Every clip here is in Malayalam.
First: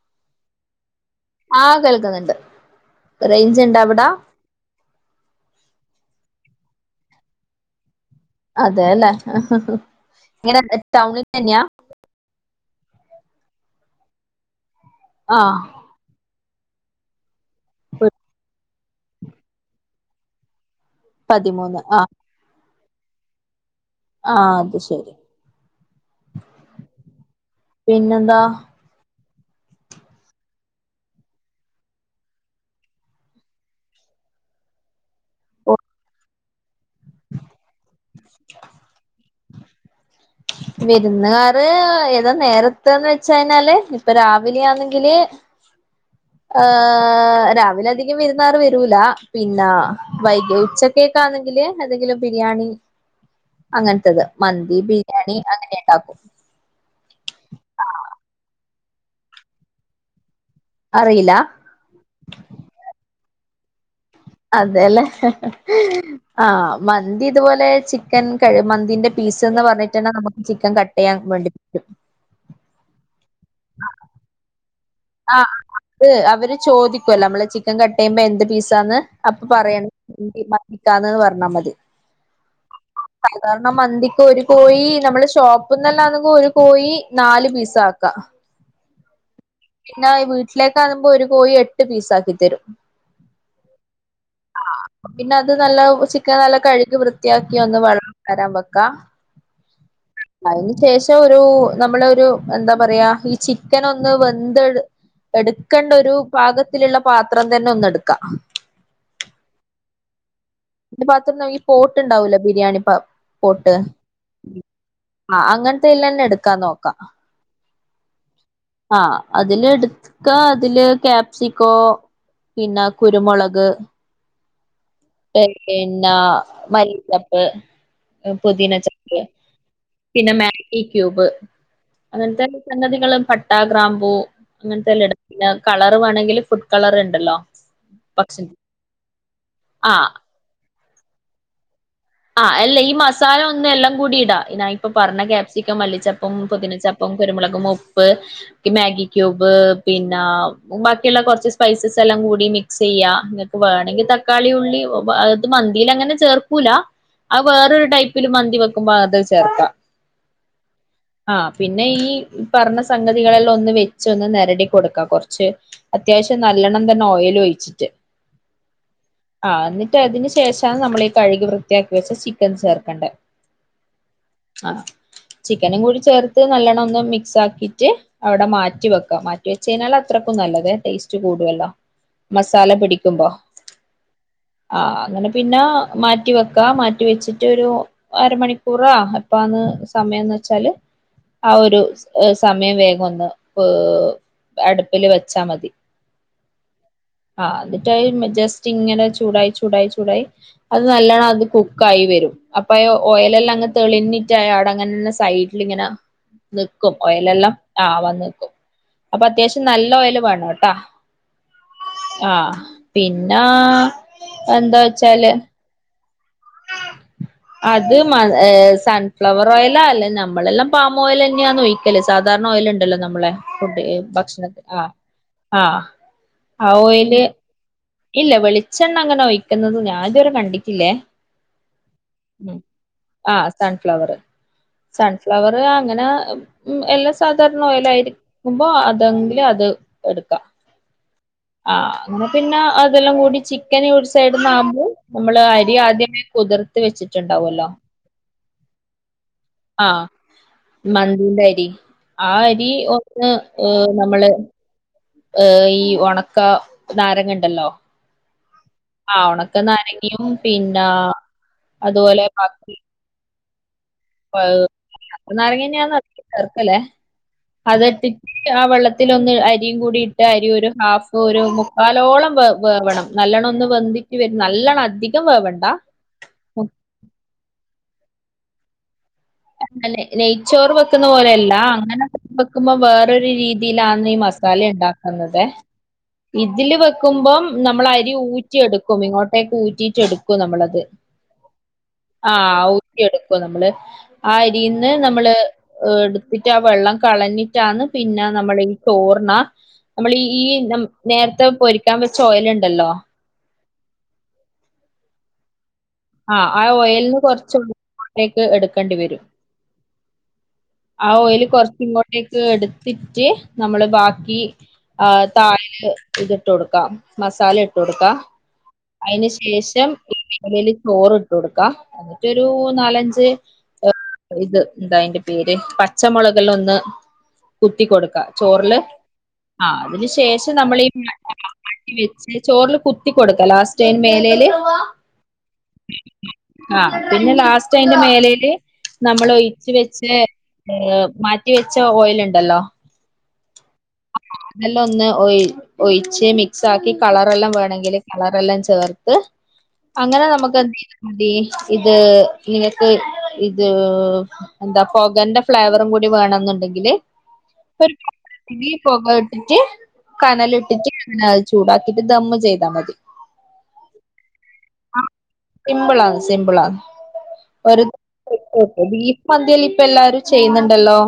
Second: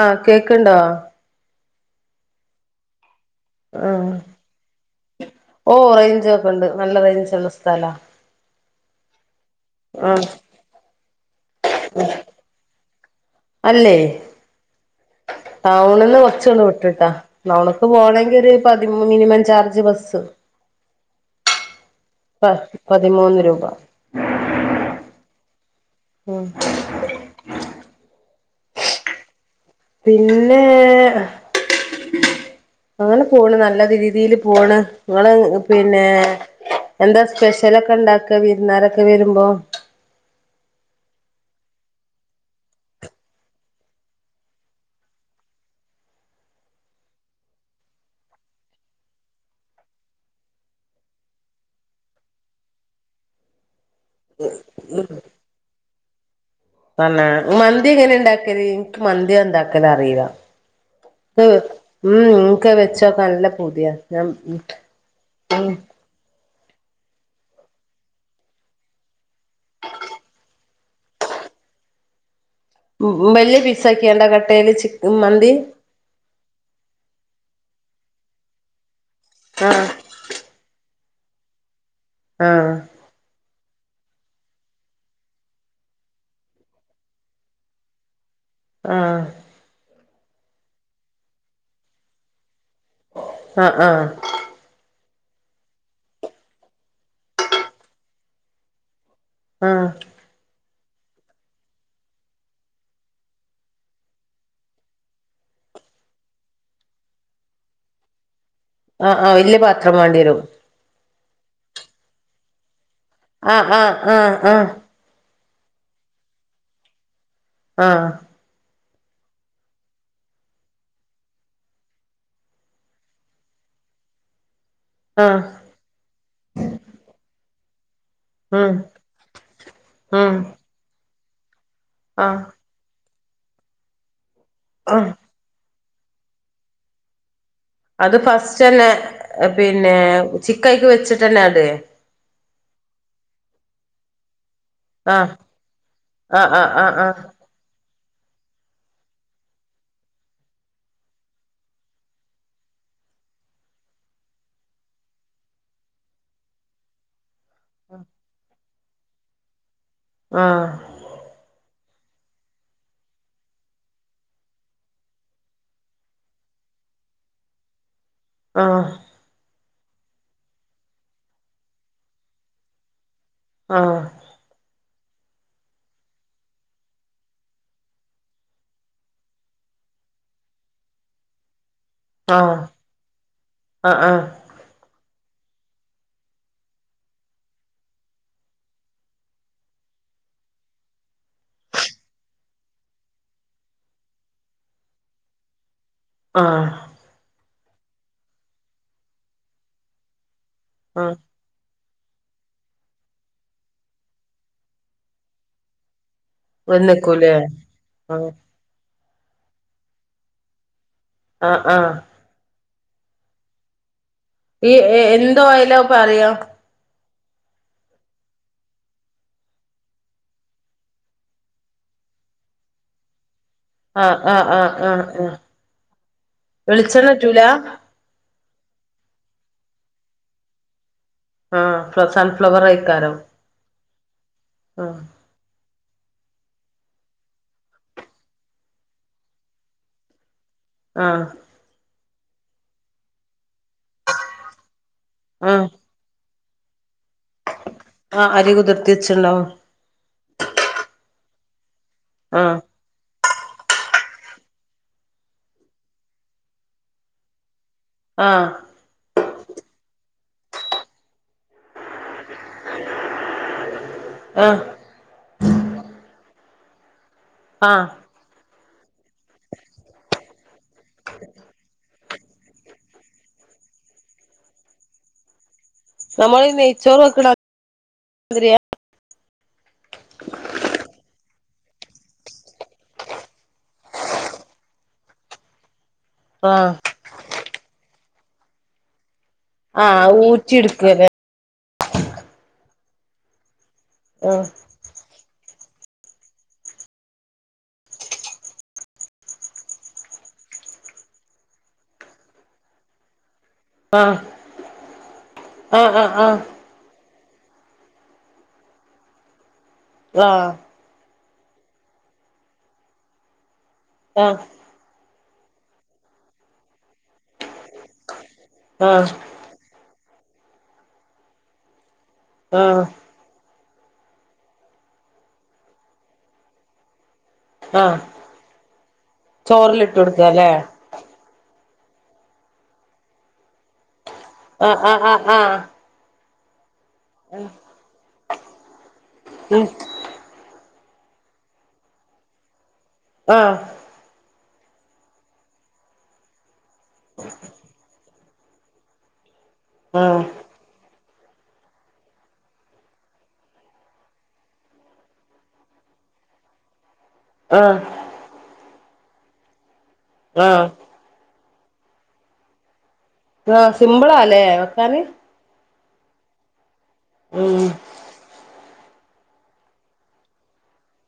ആഹ് കേക്കണ്ടോ? ആഹ് കേൾക്ക്ന്ന്ണ്ട്. ഉം ഓഹ് റേഞ്ചോക്കണ്ട്. നല്ല റേഞ്ച്ള്ള സ്ഥലാ. അതെല്ലേ, ആഹ് ആഹ് ഇത് ടൗണിൽ തന്നെയാ? അല്ലേ? ആഹ് ടൗണന്ന് കൊറച്ചൊന്ന് വിട്ടിട്ടാ. നമ്മക്ക് പോണെങ്കി ഒരു പതിമൂ മിനിമം ചാർജ് ബസ്സ്. പതിമൂന്ന് ആഹ് പ പതിമൂന്ന് രൂപ. ആഹ് അത് ശരി. ഉം പിന്നെന്താ? പിന്നേ അങ്ങനെ പോണ് നല്ല രീതില് പോണ്. ഇങ്ങള് പിന്നേ എന്താ സ്പെഷ്യലൊക്കെണ്ടാക്ക വിരുന്നാരൊക്കെ വരുമ്പോ? വിരുന്നുകാാര് ഏതാ നേരത്തെന്ന് വെച്ച് കഴിഞ്ഞാല് ഇപ്പൊ രാവിലാന്നെങ്കില് ഏഹ് രാവിലെ അധികം വിര്ന്നാര് വരൂല. പിന്നെ വൈകി ഉച്ച യ്ക്കെക്കാന്നെങ്കില് എന്തെങ്കിലും ബിരിയാണി അങ്ങനത്തത് മന്തി, ബിരിയാണി അങ്ങനെ ഉണ്ടാക്കും. ആണാ, മന്തി എങ്ങനെ ഇണ്ടാക്കല്? എനിക്ക് മന്തി ഇണ്ടാക്കാൻ അറിയല്ല. അറിയില്ല ഉം നിന്ക്ക് വെച്ചോ നല്ല പൂതിയ. അതേല്ലേ [unintelligible] ആഹ് മന്തി ഇതുപോലെ ചിക്കൻ കഴ മന്തിന്റെ പീസ് എന്ന് പറഞ്ഞിട്ടാണ് നമുക്ക് ചിക്കൻ ക യാ മട്ത്ത്. വലിയ പീസ്സാക്കി വേണ്ട കട്ടയ്യ്ല് ചിക്കൻ മന്തി? ഇത്‌ അവര് ചോദിക്കുവല്ലോ നമ്മള് ചിക്കൻ കട്ട് ചെയ്യുമ്പോ എന്ത് പീസാന്ന് അപ്പൊ ആഹ് പറയണം. [unintelligible] ന്ന് പറഞ്ഞാ മതി ആഹ് കാരണം മന്തിക്ക് ഒരു കോയി നമ്മള് ഷോപ്പ്ന്നല്ലാണെങ്കും ഒരു കോയി നാല് പീസാക്കാം. ആഹ് പിന്നെ വീട്ടിലേക്കാകുമ്പോ ഒരു കോഴി എട്ട് പീസാക്കിത്തരും. ആഹ് ആഹ് ആഹ് പിന്നെ അത് നല്ല ചിക്കൻ നല്ല കഴുകി വൃത്തിയാക്കി ഒന്ന് വെള്ളം തോരാൻ വെക്കാം. ആഹ് അതിനുശേഷം ഒരു നമ്മളൊരു എന്താ പറയാ ഈ ചിക്കനൊന്ന് എന്തെട് എടുക്കേണ്ട ഒരു പാകത്തിലുള്ള പാത്രം തന്നെ ഒന്ന് എടുക്ക. ആഹ് ആഹ് വലിയ പാത്രം വേണ്ടി വരും. ഇന്റെ പാത്രം ന്നറിഞ്ഞ പോട്ടുണ്ടാവൂലെ ബിരിയാണി പ ആഹ് പോട്ട്. ആഹ് ആഹ് ആഹ് അങ്ങനത്തെല്ലന്നെ എടുക്കാൻ നോക്ക. ആഹ് ആഹ് അതിലെടുക്ക അതില് ക്യാപ്സിക്കോ പിന്നെ കുരുമുളക് ആഹ് ആഹ് പി പിന്നെ മല്ലിച്ചെപ്പ് ഉം പുതിന ചപ്പ് പിന്നെ ഉം മാഗി ക്യൂബ് ആഹ് അങ്ങനത്തെ സംഗതികളും പട്ട ഗ്രാമ്പു അങ്ങനത്തെ എല്ലാം ആഹ് ഇടാം പിന്നെ കളർ വേണമെങ്കിൽ ഫുഡ് കളർ ഉണ്ടല്ലോ അത് ഭക്ഷണ ഫസ്റ്റ് തന്നെ പിന്നെ ആ ചിക്കൻ അയി ക്ക് വെച്ചിട്ട്ന്നെ ഇടെ ആ അല്ല ഈ മസാല ഒന്ന്‌ എല്ലാം കൂടി ഇടാ ഇ ഇപ്പൊ പറഞ്ഞ ആഹ് ക്യാപ്സിക്കം മല്ലിച്ചപ്പും ആഹ് ആഹ് പുതിനച്ചപ്പും കുരുമുളകും ഉപ്പ് ഈ മാഗി ക്യൂബ് പിന്നെ ബാക്കിയുള്ള കുറച്ച് സ്പൈസസ് എല്ലാം കൂടി മിക് മിക്സ് ചെയ്യ ഇങ്ങൊക്കെ വേണെങ്കിൽ തക്കാളി ഉള്ളി അത് മന്തിൽ അങ്ങനെ ചേർക്കൂല ആ വേറൊരു ടൈപ്പില് മന്തി വെക്കുമ്പോ അത് ചേർക്കാം ആഹ് ആഹ് പിന്നെ ഈ പറഞ്ഞ സംഗതികളെല്ലാം ഒന്ന് വെച്ച് ഒന്ന് നേരടി കൊടുക്കാം കുറച്ച് അത്യാവശ്യം നല്ലണം തന്നെ ഓയിൽ ഒഴിച്ചിട്ട് ആഹ് ആ എന്നിട്ട് അതിനന് ശേഷം നമ്മൾീ കഴുകി വൃത്തിയാക്കി വെച്ച ചിക്കൻ ചേർക്കണ്ടേ ആഹ് ആ ചിക്കനും കൂടി ചേർത്ത് നല്ലോണം ഒന്ന് മിക്സ് ആക്കിട്ട് അവിടെ മാറ്റി വെക്കാം മാറ്റി വെച്ച കഴിഞ്ഞാൽ അത്രയ്ക്കും നല്ലത് ടേസ്റ്റ് കൂടുല്ലോ ആഹ് ആഹ് മസാല പിടിക്കുമ്പോ ആഹ് ആഹ് ആഹ് അങ്ങനെ പിന്നെ മാറ്റി മാറ്റി വെക്കാ മാറ്റി വെച്ചിട്ട് ഒരു അരമണിക്കൂറാ എപ്പന്ന് സമയന്ന്ചാൽ ആ ഒരു സമയം വേഗം ഒന്ന് [unintelligible] അടുപ്പില് വെച്ചാ മതി ആഹ് ആഹ് എന്നിട്ടായി ജസ്റ്റ് ഇങ്ങനെ ചൂടായി ചൂടായി ചൂടായി അത് ആഹ് നല്ലണം അത് കു കുക്കായിവരും അപ്പ ഓയൽഎല്ലാം അങ്ങ് തെളിഞ്ഞിട്ട് അടങ്ങനെന്ന സൈഡിൽങ്ങനെ നിക്കും വെന്ന്ക്കൂലേ ഓയിൽെല്ലാം ആഹ് വന്ന് നിക്കും അപ്പൊ അത്യാവശ്യം നല്ല ഓയിൽ വേണം ട്ടാ ആഹ് ആഹ് ആഹ് പിന്നാ ഈ എന്തോയലാ പറയാ അത് ഏഹ് സൺഫ്ലവർ ഓയിലാ അല്ലെ നമ്മളെല്ലാം പാം ഓയിൽലെന്നാണ് ഒഴി ഒഴിക്കല് സാധാരണ ഓയിലുണ്ടല്ലോ നമ്മളെ ഫുഡ് ഭക്ഷണത്തി ആഹ് ആഹ് ആ വെളിച്ചെണ്ണ ഓയില് ഇറ്റൂല ഇല്ല വെളിച്ചെണ്ണ അങ്ങനെ ഒഴിക്കുന്നത് ഞാൻ ഇത് വരെ കണ്ടിട്ടില്ലേ ആഹ് സൺഫ്ലവർ ആയിക്കാരം ആഹ് സൺഫ്ലവറ് ആഹ് സൺഫ് ഫ്ലവർ അങ്ങനെ എല്ലാ സാധാരണ ഓഴലായി ക്കുബോ അതെങ്കിലും അത് എടുക്കാം ആഹ് ആഹ് അങ്ങനെ പിന്നെ അതെല്ലാം കൂടി ചിക്കന് ഒരു സൈഡന്ന ആകുമ്പോൾ നമ്മള് ആഹ് അരി ആദ്യമേ കുതിർത്ത് വെച്ചിട്ടുണ്ടാവല്ലോ ആഹ് അരി കുതിർത്തി വെച്ചിണ്ടാവും ആഹ് മന്തിന്റെ അരി ആ ആഹ് അരി ഒന്ന് ഏഹ് നമ്മള് ഏഹ് ഈ ഉണക്ക നാരങ്ങ ഉണ്ടല്ലോ ആഹ് ആഹ് ഉണക്കെ നാരങ്ങിയും പിന്ന അതുപോലെ ബാക്കി ആഹ് ഉണക്ക നാരങ്ങന്നെയന്ന് ചെർക്കല്ലേ അത് ആഹ് ആ വെള്ളത്തിലൊന്ന് അരിയും കൂടി ഇട്ട് അരി ഒരു ഹാഫ് ഒരു മുക്കാലോളം വേവണം. നല്ലണം ഒന്ന് വെന്തിറ്റ് വെരും നല്ലണം അധികം വേവണ്ടാ നമ്മള് ഈ നെയ്ച്ചോറ് വെക്കണ മതിരിയാ അല്ലെ നെയ്ച്ചോറ് വെക്കുന്ന പോലെയല്ല അങ്ങനെ വെക്കുമ്പോ വേറൊരു രീതിയിലാന്ന് ഈ മസാലയ്ണ്ടാക് തന്നതെ ആഹ് ഇതില് വെക്കുമ്പം നമ്മള് അരി ഊറ്റ് ഊറ്റി എടുക്കും ഇങ്ങോട്ടേക്ക് ഊറ്റീറ്റ് ആഹ് എടുക്കും ഊറ്റി നമ്മളത് എടുക്കല്ലേ ആഹ് ഊറ്റി എടുക്കും നമ്മള് ആ ആഹ് അരീന്ന് ന്ന് നമ്മള് എട്ത്തിറ്റ് ആ വെള്ളം കളഞ്ഞിറ്റാണ് പിന്നെ നമ്മളീ ചോറിനാ നമ്മളീ ഈ ഞമ് നേരത്തെ പൊരിക്കാൻ വെച്ച ഓയില്ണ്ടല്ലോ? ആഹ് ആഹ് ആഹ് ആഹ് ആ ഓയലിന് കൊറച്ചിങ്ങോട്ടേക്ക് എടുക്കണ്ടി വെരും ആഹ് ആ ഓയില് കൊറച്ച് ഇങ്ങോട്ടേക്ക് എടുത്തിറ്റ് നമ്മള് ആഹ് ബാക്കി ആഹ് തായല് ഇത്ട്ട് കൊടുക്കാ മസാല ഇട്ട് കൊടുക്കാം ആഹ് അയിന്ശ് ശേഷം എലേല് ചോറിട്ട് കൊടുക്കാം എന്നിട്ടൊരു ആഹ് ആഹ് നാലഞ്ച് ഏഹ് ഇത് എന്താ അയിന്റെ പേര് പച്ചമൊളകെല്ലം ഒന്ന് കുത്തി ആഹ് കൊടുക്കാ ചോറില് ആഹ് ചോറിലിട്ട് അതിന് കൊടുക്കാല്ലേ ശേഷം നമ്മളീ [unintelligible] വാട്ടി വെച്ച് ചോറില് കുത്തി കൊടുക്കാ ലാസ്റ്റ് അയിന് മേലേല് ആഹ് ആഹ് ആഹ് ആഹ് ആഹ് പിന്നെ ലാസ്റ്റ് അയിന്റെ മേലേല് നമ്മൾ ഉം ഒയിച്ച് വെച്ച് [unintelligible] ഏഹ് മാറ്റിവെച്ച ഓയില്ണ്ടല്ലോ? ആഹ് അതെല്ലം ഒന്ന് ഒയ് ഒയിച്ച് മിക്സാക്കി കളറെല്ലം വേണെങ്കില് കളറെല്ലാം ചേർത്ത് ആഹ് അങ്ങനെ നമ്മക് [unintelligible] ഇത് നിനക്ക് ഇത് എന്താ പൊകന്റെ ഫ്ലേവറും കൂടി വേണന്ന്ണ്ടെങ്കില് ആഹ് [unintelligible] പൊക ഇട്ടിറ്റ്‌ കനല് ആഹ് ഇട്ടിറ്റ്‌ പിന്നെ അത് ചൂടാക്കീറ്റ്‌ ദമ്മ് ചെയ്താ മതി ആഹ് സിംമ്പിളാല്ലേ വെക്കാന് സിമ്പിൾ ആന്ന് സിമ്പിളാന്ന് ഉം ഒരു [unintelligible] ബീഫ് മന്തിയെല്ലം ഇപ്പ എല്ലാരും ചെയ്യുന്ന്ണ്ടല്ലോ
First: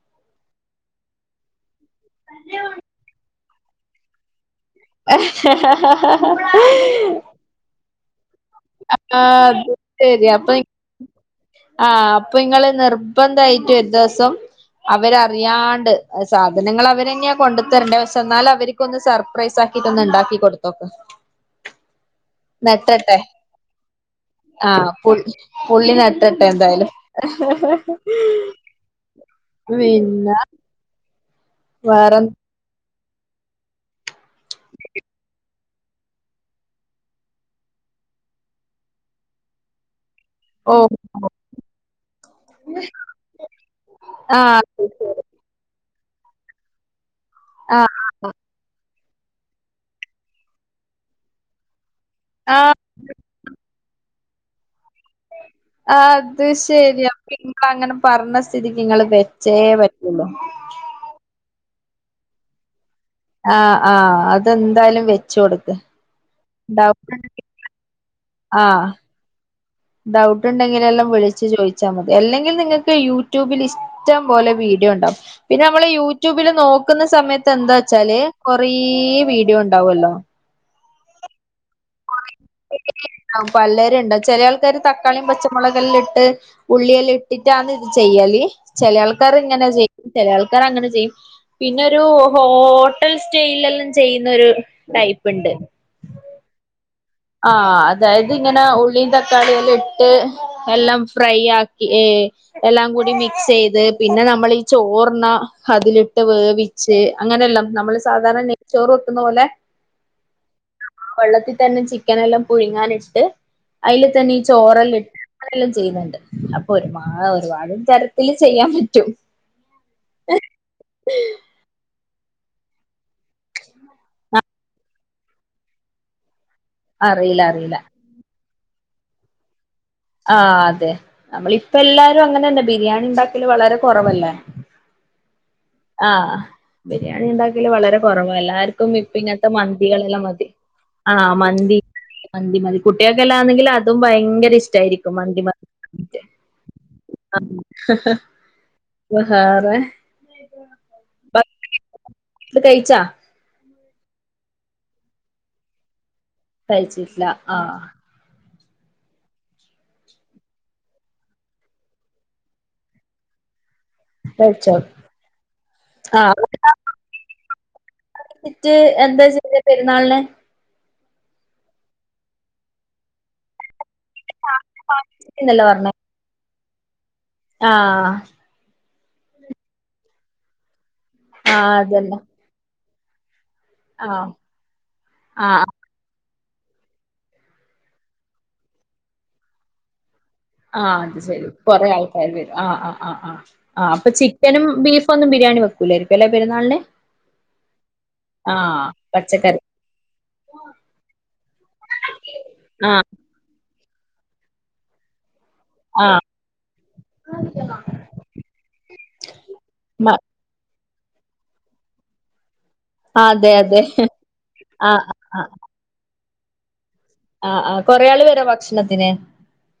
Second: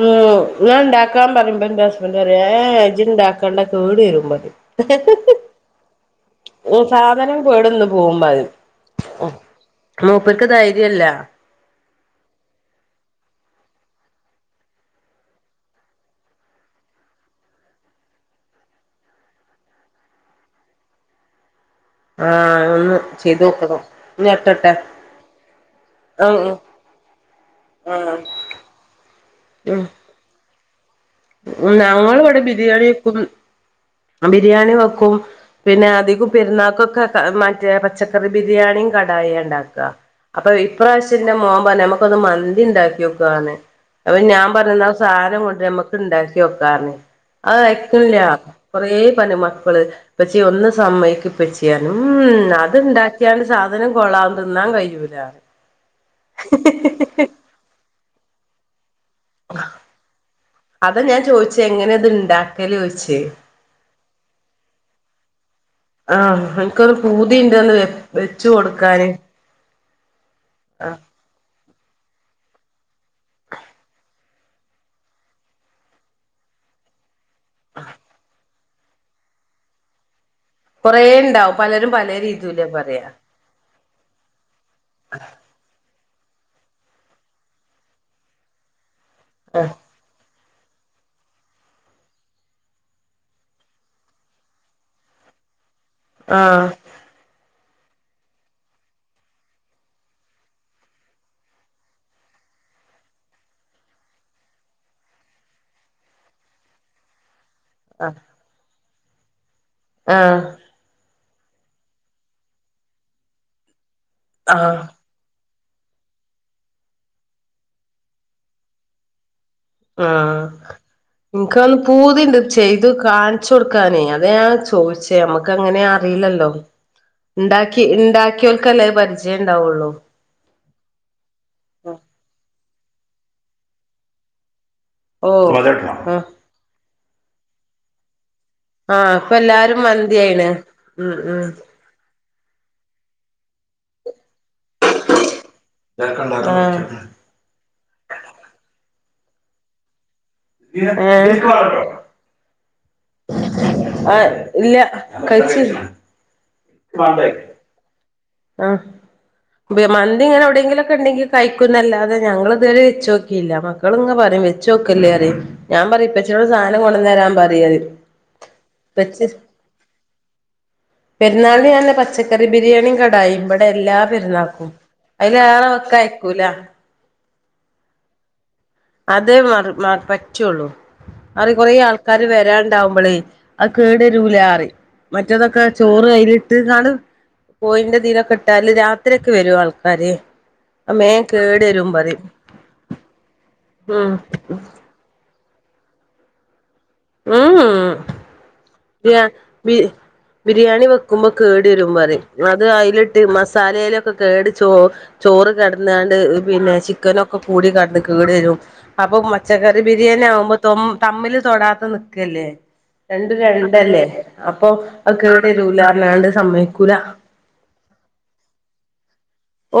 ഉം ഞാൻ ഇണ്ടാക്കാൻ പറയുമ്പോ ഇന്റെ ഹസ്ബന്റ് പറയും ഏഹ് ഇജ്ജ് ഇണ്ടാക്കണ്ടാ കേട് വെരും പറയും എ ഹ് ഹ ഹ ഹ ഹ ഹ് കേട് വന്ന് പോകും പറയും ഉം അത് ശരി മൂപ്പർക്ക് അപ്പൊ ധൈര്യല്ലാ ആഹ് അപ്പൊ ഇങ്ങള് നിർബന്ധായിറ്റ് ഒരു ദിവസം അവരറിയാണ്ട് സാധനങ്ങള് അവരെന്നെയാ കൊണ്ട് തരണ്ടേ പക്ഷെ എന്നാലും അവര് ക്കൊന്ന് സർപ്രൈസ് ആക്കീട്ട് ഒന്ന് ഇണ്ടാക്കി കൊടുത്തോക്ക് ആഹ് ഒന്ന് നെട്ടട്ടെ ചെയ്ത് നോക്കണം ഞെട്ടട്ടെ ആഹ് പു പുള്ളി നെട്ട് ട്ടട്ടെ ആഹ് എന്തായാലും ആഹ് പിന്നാ ഉം ഞങ്ങളിവിടെ ബിരിയാണി വെക്കും ബിരിയാണി വെക്കും പിന്നെ അധികോം പെരുന്നാക്കൊക്കെ കാ മറ്റേ പച്ചക്കറി ബിരിയാണിയും കടായിയാ ഇണ്ടാക്കാ അപ്പൊ ഓഹ് ഇപ്രാവശ്യന്റെ മോൻ പർഞ്ഞ് ഞമ്മക്കൊന്ന് മന്തിണ്ടാക്കിയോക്കാന്ന് പർഞ്ഞ് അപ്പൊ ഞാൻ ആഹ് പർഞ്ഞു ഇന്നാ സാനം കൊണ്ടെരാമ്മക്ക് ഇണ്ടാക്കി നോക്കാർഞ്ഞ് അത് ആഹ് വെശക്കണില്ലാ കൊറേ പർഞ്ഞ് മക്കള് ഉപ്പച്ചിയെ ഒന്ന് സമ്മയ്ക്കുപ്പച്ചിയെർഞ്ഞ് ഉം ആഹ് അത്ണ്ടാ ക്കിയാണ്ട് സാധനം കൊളാവും തിന്നാൻ കയ്യൂലാർഞ്ഞ് അത് ശരിയാ [unintelligible] പറഞ്ഞ സ്ഥിതിക്ക് നിങ്ങള് വെച്ചേ പറ്റുള്ളൂ അതാ ഞാൻ ചോയ്ച്ചെങ്ങനേ ഇത് ഉണ്ടാക്കിലോയ്ച്ചേ ആഹ് ആഹ് അതെന്തായാലും വെച്ച് കൊടുക്ക് ആഹ് അൻക്കൊരു ഡൗട്ട് ഉണ്ടെങ്കി പൂതിണ്ടേന്ന് വെച്ച് കൊടുക്കാന് ഡൗട്ട്ണ്ടെങ്കിലെല്ലാം വിളിച്ച് ചോദിച്ചാ മതി അല്ലെങ്കിൽ നിങ്ങൾക്ക് യൂട്യൂബില് ഷ് ടം പോലെ വീഡിയോണ്ടാവും പിന്നെ നമ്മള് യൂട്യൂബില് നോക്കുന്ന സമയ ത്തെന്താച്ചാല് കൊറേ വീഡിയോണ്ടാവല്ലോ കൊറേണ്ടാവും പലരും പലേ രീതീലാ പറയാ ആഹ് പലരുണ്ടാവും ചെലേ ആൾക്കാര് തക്കാളിയും പച്ചമുളകെല്ലാം ഇട്ട് ഉള്ളിയെല്ലാം ഇട്ടിട്ടാന്ന് ഇത് ചെയ്യല് ചെലെ ആൾക്കാര്ങ്ങനെ ചെയ്യും ചെലേ ആൾക്കാരങ്ങനെ ചെയ്യും പിന്നൊരു ഹോട്ടൽ സ്റ്റൈലെല്ലാം ചെയ്യുന്നൊരു ടൈപ്പ്ണ്ട് ആഹ് ആഹ് അതായത് ഇങ്ങനെ ഉള്ളീം തക്കാളിയെല്ലാം ഇട്ട് എല്ലാം ഫ്രൈ ആക്കി ഏ എല്ലാം കൂടി മിക്സ് ചെയ്ത് പിന്നെ നമ്മളീ ചോർനെ അതിലിട്ട് വേവി ച്ച് അങ്ങനെയല്ലാം നമ്മള് ആഹ് സാധാരണ നെയച്ചോറ് വെക്കുന്ന പോലെ ആഹ് വെള്ളത്തിൽ തന്നെ ചിക്കനെല്ലാം പുഴുങ്ങാനിട്ട് അയ്ല് തന്നീ ചോറെല്ലാം ഇട്ട് അങ്ങനെല്ലാം ചെയ്യുന്നുണ്ട് അപ്പൊ ഒരുപാ ഒരുപാട് തരത്തില് ചെയ്യാൻ പറ്റും ആഹ് ക്കാൻ പൂതിണ്ട് ചെയ്തു കാണിച്ചു കൊടുക്കാനേ അതാ ഞാൻ ചോദിച്ചേ നമ്മക്കങ്ങനെ അറിയില്ലല്ലോ അറിയില്ല അറിയില്ല ണ്ടാക്കി ണ്ടാക്കിയോൽക്കല്ലേ അത് പരിചയം ഉണ്ടാവുള്ളൂ ആഹ് അതെ നമ്മളിപ്പെല്ലാരും അങ്ങനെന്നെ ബിരിയാണിണ്ടാക്കല് വളരെ കുറവല്ലേ ഓ ആഹ് ബിരിയാണിണ്ടാക്കല് വളരെ കുറവാല്ലാർ ആഹ് പ്പ ഇപ്പൊ ഇങ്ങനത്തെ എല്ലാരും മന്തികളെല്ലാം മതി. മന്തിയായിണ് ഉം ആഹ മന്തി മന്തി മതി. കുട്ടികൾക്കെ എല്ലാ ആന്നെങ്കിൽ അതും ഭയങ്കര ഇഷ്ടമായിരിക്കും മന്തിമതി. ആഹ ആഹ ഹ ഹ ഹ വേറെ? ആഹാ ഭക്ഷണം കഴിച്ചാ ആഹ ഇല്ല കഴിച്ച് കഴിച്ചിട്ടില്ല. ആഹ ആഹ മന്തി ഇങ്ങനെ എവിടെങ്കിലും ഒക്കെ ഉണ്ടെങ്കി കഴിക്കുന്നതല്ലാതെ ഞങ്ങൾതുവരെ വെച്ച് നോക്കിയില്ല മന്തി. മക്കളിങ്ങനെ പറയും വെച്ച് കഴിച്ചോ നോക്കല്ലേ പറയും ഞാൻ പറയും ഇപ്പച്ചിനോട് സാധനം കൊണ്ട്ന്ന് തരാൻ പറയും ട്ട് എന്താ ചെയ്തത് പെരുന്നാളിന്? പെരുന്നാൾ ഞാന് പച്ചക്കറി ബിരിയാണിയും കടായിയുംഇവിടെ എല്ലാ പെരുന്നാക്കും അതില്ലാതെ അവർ കയിക്കൂല. ആഹാ അതെ മ പറ്റുള്ളൂ. അത് ആഹ് കുറേ അതന്നെ ആൾക്കാര് വരാനുണ്ടാവുമ്പോളേ അത് ആഹ് കേടുവരുല്ലാന്ന് പറയും. മറ്റേതൊക്കെ ആഹ് ചോറ് കയ്യിലിട്ട് കാണ്ട് പോയിന്റെ തീലൊക്കെ ഇട്ടാല് രാത്രിയൊക്കെ വരും ആൾക്കാര് ആഹ് മേ അത് ശരി കേട് വരും കൊറേ പറയും ആൾക്കാര് വരും ആഹ് ആഹ ആഹ ആ അപ്പം ഉം ചിക്കനും ബീഫും ഒന്നും ബിരിയാണി വെക്കൂലായിരിക്കും അല്ലേ പെരുന്നാളിന്? മം ആഹ് മംഹ് പച്ചക്കറി ബി [unintelligible] ബിരിയാണി വെക്കുമ്പോ കേട് വരും പറയും. അത് ആഹ് അതിലിട്ട് മസാലയിലൊക്കെ കേട് ചോ ചോറ് കേ ട്ന്നാണ്ട് ആഹ് പിന്നെ ചിക്കനൊക്കെ കൂടി കടന്ന് കേട് വരും. അപ്പൊ പച്ചക്കറി മ ബിരിയാണി ആകുമ്പോ തമ്മില് തൊടാത്ത നിക്കല്ലേ? ആ, രണ്ടും അതെ അതെ രണ്ടല്ലേ അപ്പൊ ആഹ് അത് കേട് വരൂല പറഞ്ഞണ്ട് സമ്മതിക്കൂല ആ ആ കൊറെേ ആള് വരോ ഭക്ഷണത്തിന്?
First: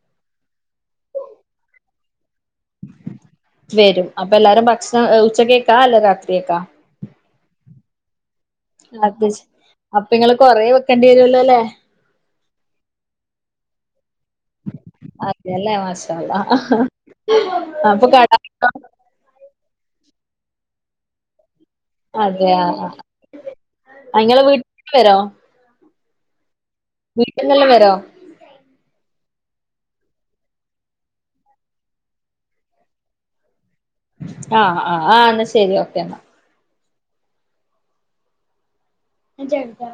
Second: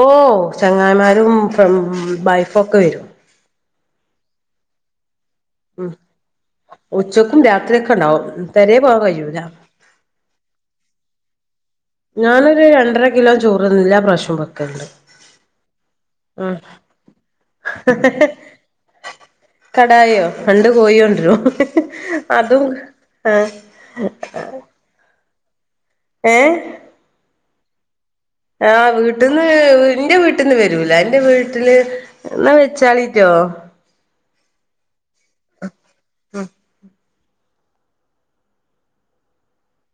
ഓഹ് ചങ്ങായിമാരും ഫ്രം വൈഫ് ഒക്കെ വരും. വരും അപ്പൊ എല്ലാരും ഭക്ഷണം ഉച്ചക്കേക്കാ അല്ല രാത്രിയേക്കാ? ഉച്ചയ്ക്കും രാത്രിയൊക്കെ ഉണ്ടാവും. പെരേ പോകാൻ അത കഴിയൂല അപ്പൊ ഇങ്ങള് കൊറേ വെക്കേണ്ടി വരുല്ലോ അല്ലേ? ഞാനൊരു രണ്ടര കിലോ ചോറ് തന്നെ എല്ലാ പ്രാവശ്യം വെക്കാല്ണ്ട്. അതെല്ലേ മാശാ അള്ളാ അപ്പം കട കടായിയോ രണ്ട് കോഴി കൊണ്ടുരും. അതെ അതും ആഹ് ആ ആഹ് ഇങ്ങള് വീട്ടിക്ക് വരോ? ഏഹ് വീട്ടിൽന്നെല്ലാം വരോ? ആഹ് വീട്ടീന്ന് എന്റെ വീട്ടിന്ന് വരൂല. എന്റെ വീട്ടില് എന്നാ വെച്ചാളിറ്റോ? ആഹ് ആഹ് ആഹ് എന്നാൽ ശരി ഓക്കെ എന്നാ. ആ ചെറുതാ